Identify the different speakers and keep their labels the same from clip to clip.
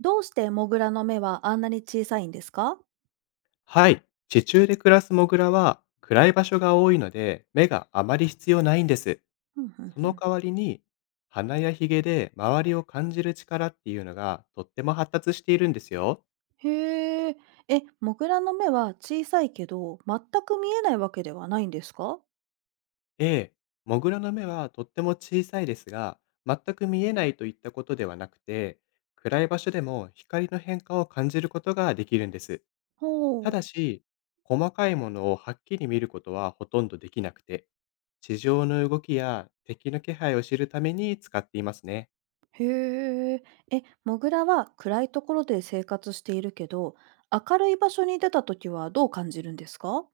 Speaker 1: どうしてモグラの目はあんなに小さいんですか？
Speaker 2: はい。地中で暮らすモグラは暗い場所が多いので目があまり必要ないんです。
Speaker 1: ふんふん
Speaker 2: そ
Speaker 1: ふ
Speaker 2: の
Speaker 1: ん。
Speaker 2: 代わりに鼻やヒゲで周りを感じる力っていうのがとっても発達しているんですよ。
Speaker 1: へえ。え、モグラの目は小さいけど、全く見えないわけではないんですか？
Speaker 2: ええ、モグラの目はとっても小さいですが、全く見えないといったことではなくて、暗い場所でも光の変化を感じることができるんです。た
Speaker 1: ほう。
Speaker 2: だし、細かいものをはっきり見ることはほとんどできなくて、地上の動きや敵の気配を知るために使っていますね。
Speaker 1: へえ。え、モグラは暗いところで生活しているけど、明るい場所に出たときはどう感じるんですか？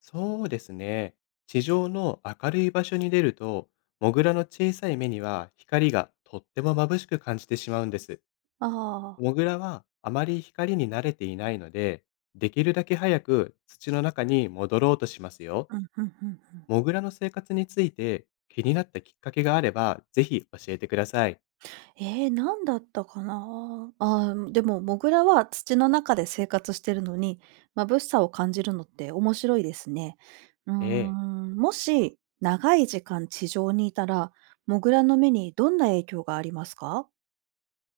Speaker 2: そうですね。地上の明るい場所に出ると、モグラの小さい目には光がとっても眩しく感じてしまうんです。
Speaker 1: ああー。
Speaker 2: モグラはあまり光に慣れていないので、できるだけ早く土の中に戻ろうとしますよ。
Speaker 1: うん、うん、うん、うん。
Speaker 2: モグラの生活について気になったきっかけがあれば、ぜひ教えてください。
Speaker 1: ええ、なんだったかな。ああ、でも、モグラは土の中で生活してるのに、まぶしさを感じるのって面白いですね。うー
Speaker 2: ええ、
Speaker 1: ん、もし長い時間地上にいたら、モグラの目にどんな影響がありますか？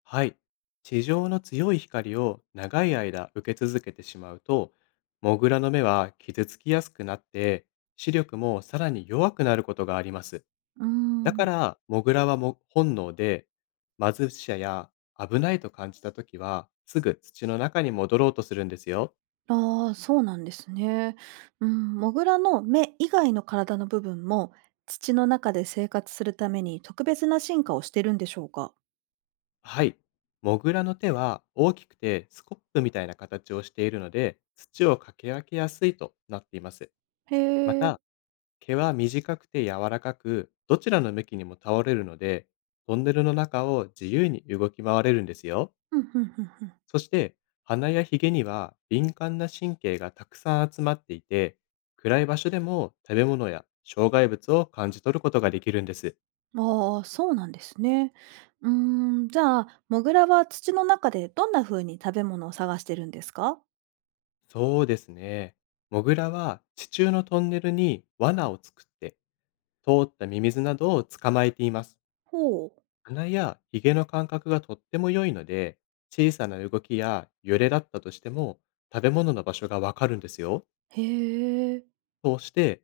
Speaker 2: はい。地上の強い光を長い間受け続けてしまうと、モグラの目は傷つきやすくなって、視力もさらに弱くなることがあります。
Speaker 1: うー
Speaker 2: だか
Speaker 1: ん。
Speaker 2: ら、モグラは本能で、貧しさや危ないと感じたときは、すぐ土の中に戻ろうとするんですよ。
Speaker 1: ああ、そうなんですね。うん、モグラの目以外の体の部分も、土の中で生活するために特別な進化をしてるんでしょうか？
Speaker 2: はい。モグラの手は大きくてスコップみたいな形をしているので、土をかき分けやすいとなっています。
Speaker 1: へ
Speaker 2: ま
Speaker 1: え。
Speaker 2: た、毛は短くて柔らかく、どちらの向きにも倒れるので、トンネルの中を自由に動き回れるんですよ。
Speaker 1: うんうんうんうん。
Speaker 2: そして、鼻やヒゲには敏感な神経がたくさん集まっていて、暗い場所でも食べ物や障害物を感じ取ることができるんです。
Speaker 1: ああ、そうなんですね。うーん、じゃあ、モグラは土の中でどんな風に食べ物を探してるんですか？
Speaker 2: そうですね。モグラは地中のトンネルに罠を作って、通ったミミズなどを捕まえています。
Speaker 1: ほう。
Speaker 2: 鼻やひげの感覚がとっても良いので、小さな動きや揺れだったとしても、食べ物の場所がわかるんですよ。
Speaker 1: へえ。
Speaker 2: そうして、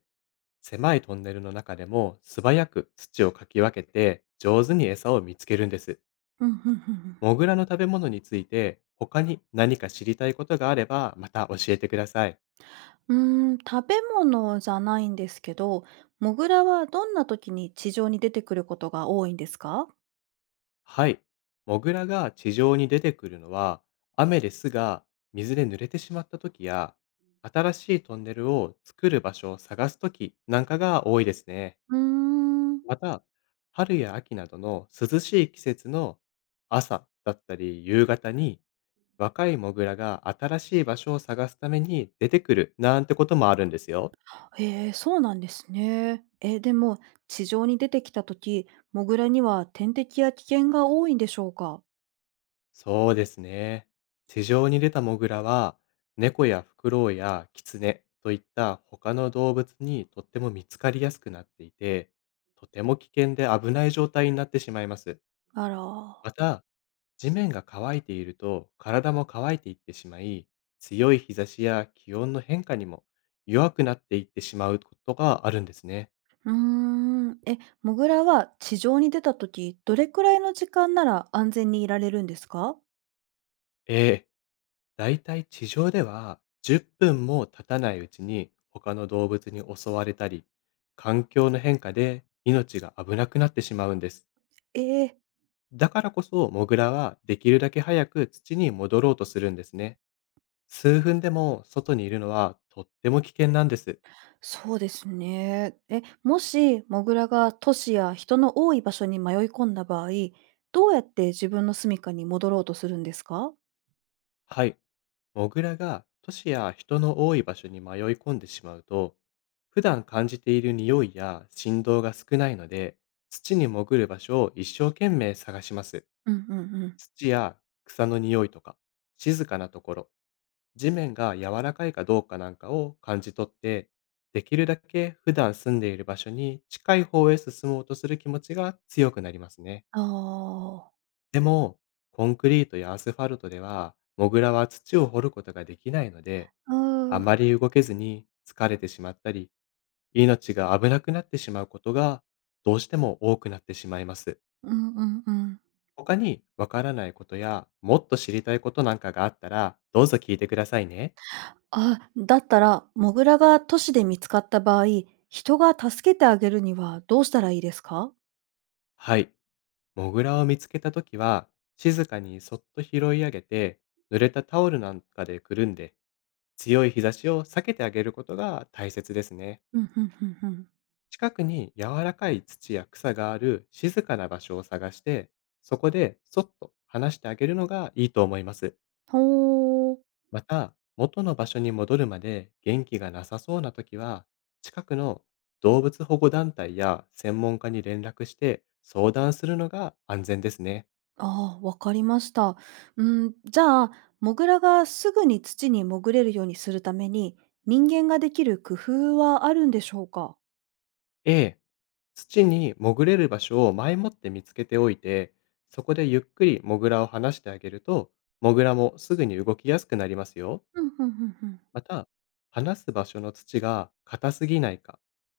Speaker 2: 狭いトンネルの中でも素早く土をかき分けて、上手に餌を見つけるんです。
Speaker 1: うん、ふんふんふん。
Speaker 2: モグラの食べ物について、他に何か知りたいことがあれば、また教えてください。
Speaker 1: うーん、食べ物じゃないんですけど、モグラはどんな時に地上に出てくることが多いんですか？
Speaker 2: はい。モグラが地上に出てくるのは、雨で巣が水で濡れてしまった時や、新しいトンネルを作る場所を探す時なんかが多いですね。
Speaker 1: うーん。
Speaker 2: また、春や秋などの涼しい季節の朝だったり夕方に、若いモグラが新しい場所を探すために出てくるなんてこともあるんですよ。
Speaker 1: へえ、そうなんですね。え、でも、地上に出てきた時、モグラには天敵や危険が多いんでしょうか？
Speaker 2: そうですね。地上に出たモグラは、猫やフクロウやキツネといった他の動物にとっても見つかりやすくなっていて、とても危険で危ない状態になってしまいます。
Speaker 1: あら。
Speaker 2: また、地面が乾いていると体も乾いていってしまい、強い日差しや気温の変化にも弱くなっていってしまうことがあるんですね。
Speaker 1: うーん。え、モグラは地上に出た時、どれくらいの時間なら安全にいられるんですか？
Speaker 2: ええ、だいたい地上では10分も経たないうちに他の動物に襲われたり、環境の変化で命が危なくなってしまうんです。
Speaker 1: ええ、
Speaker 2: だからこそモグラはできるだけ早く土に戻ろうとするんですね。数分でも外にいるのはとっても危険なんです。
Speaker 1: そうですね。え、もしモグラが都市や人の多い場所に迷い込んだ場合、どうやって自分の住処に戻ろうとするんですか？
Speaker 2: はい。モグラが都市や人の多い場所に迷い込んでしまうと、普段感じている匂いや振動が少ないので、土に潜る場所を一生懸命探します。
Speaker 1: うんうんうん。
Speaker 2: 土や草の匂いとか、静かなところ、地面が柔らかいかどうかなんかを感じ取って、できるだけ普段住んでいる場所に近い方へ進もうとする気持ちが強くなりますね。
Speaker 1: ああ。
Speaker 2: でも、コンクリートやアスファルトでは、モグラは土を掘ることができないので、
Speaker 1: うー
Speaker 2: あ
Speaker 1: ん。
Speaker 2: まり動けずに疲れてしまったり、命が危なくなってしまうことがどうしても多くなってしまいます。
Speaker 1: うんうんうん。
Speaker 2: 他にわからないことやもっと知りたいことなんかがあったらどうぞ聞いてくださいね。
Speaker 1: あ、だったら、モグラが都市で見つかった場合、人が助けてあげるにはどうしたらいいですか？
Speaker 2: はい。モグラを見つけた時は静かにそっと拾い上げて、濡れたタオルなんかでくるんで、強い日差しを避けてあげることが大切ですね。
Speaker 1: うん、うんうんうん。
Speaker 2: 近くに柔らかい土や草がある静かな場所を探して、そこでそっと話してあげるのがいいと思います。
Speaker 1: ほー。
Speaker 2: また、元の場所に戻るまで元気がなさそうな時は、近くの動物保護団体や専門家に連絡して相談するのが安全ですね。
Speaker 1: ああ、わかりました。うん、じゃあ、モグラがすぐに土に潜れるようにするために、人間ができる工夫はあるんでしょうか？
Speaker 2: A、土に潜れる場所を前もって見つけておいて、そこでゆっくりモグラを離してあげると、モグラもすぐに動きやすくなりますよ。
Speaker 1: うん、うん、うん、うん。
Speaker 2: また、話す場所の土が硬すぎないか、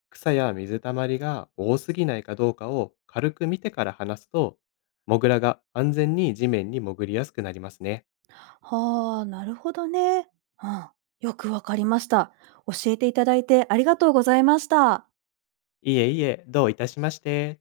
Speaker 2: 草や水たまりが多すぎないかどうかを軽く見てから話すと、モグラが安全に地面に潜りやすくなりますね。
Speaker 1: はあ、なるほどね。うん、よくわかりました。教えていただいてありがとうございました。
Speaker 2: いえいえ、どういたしまして。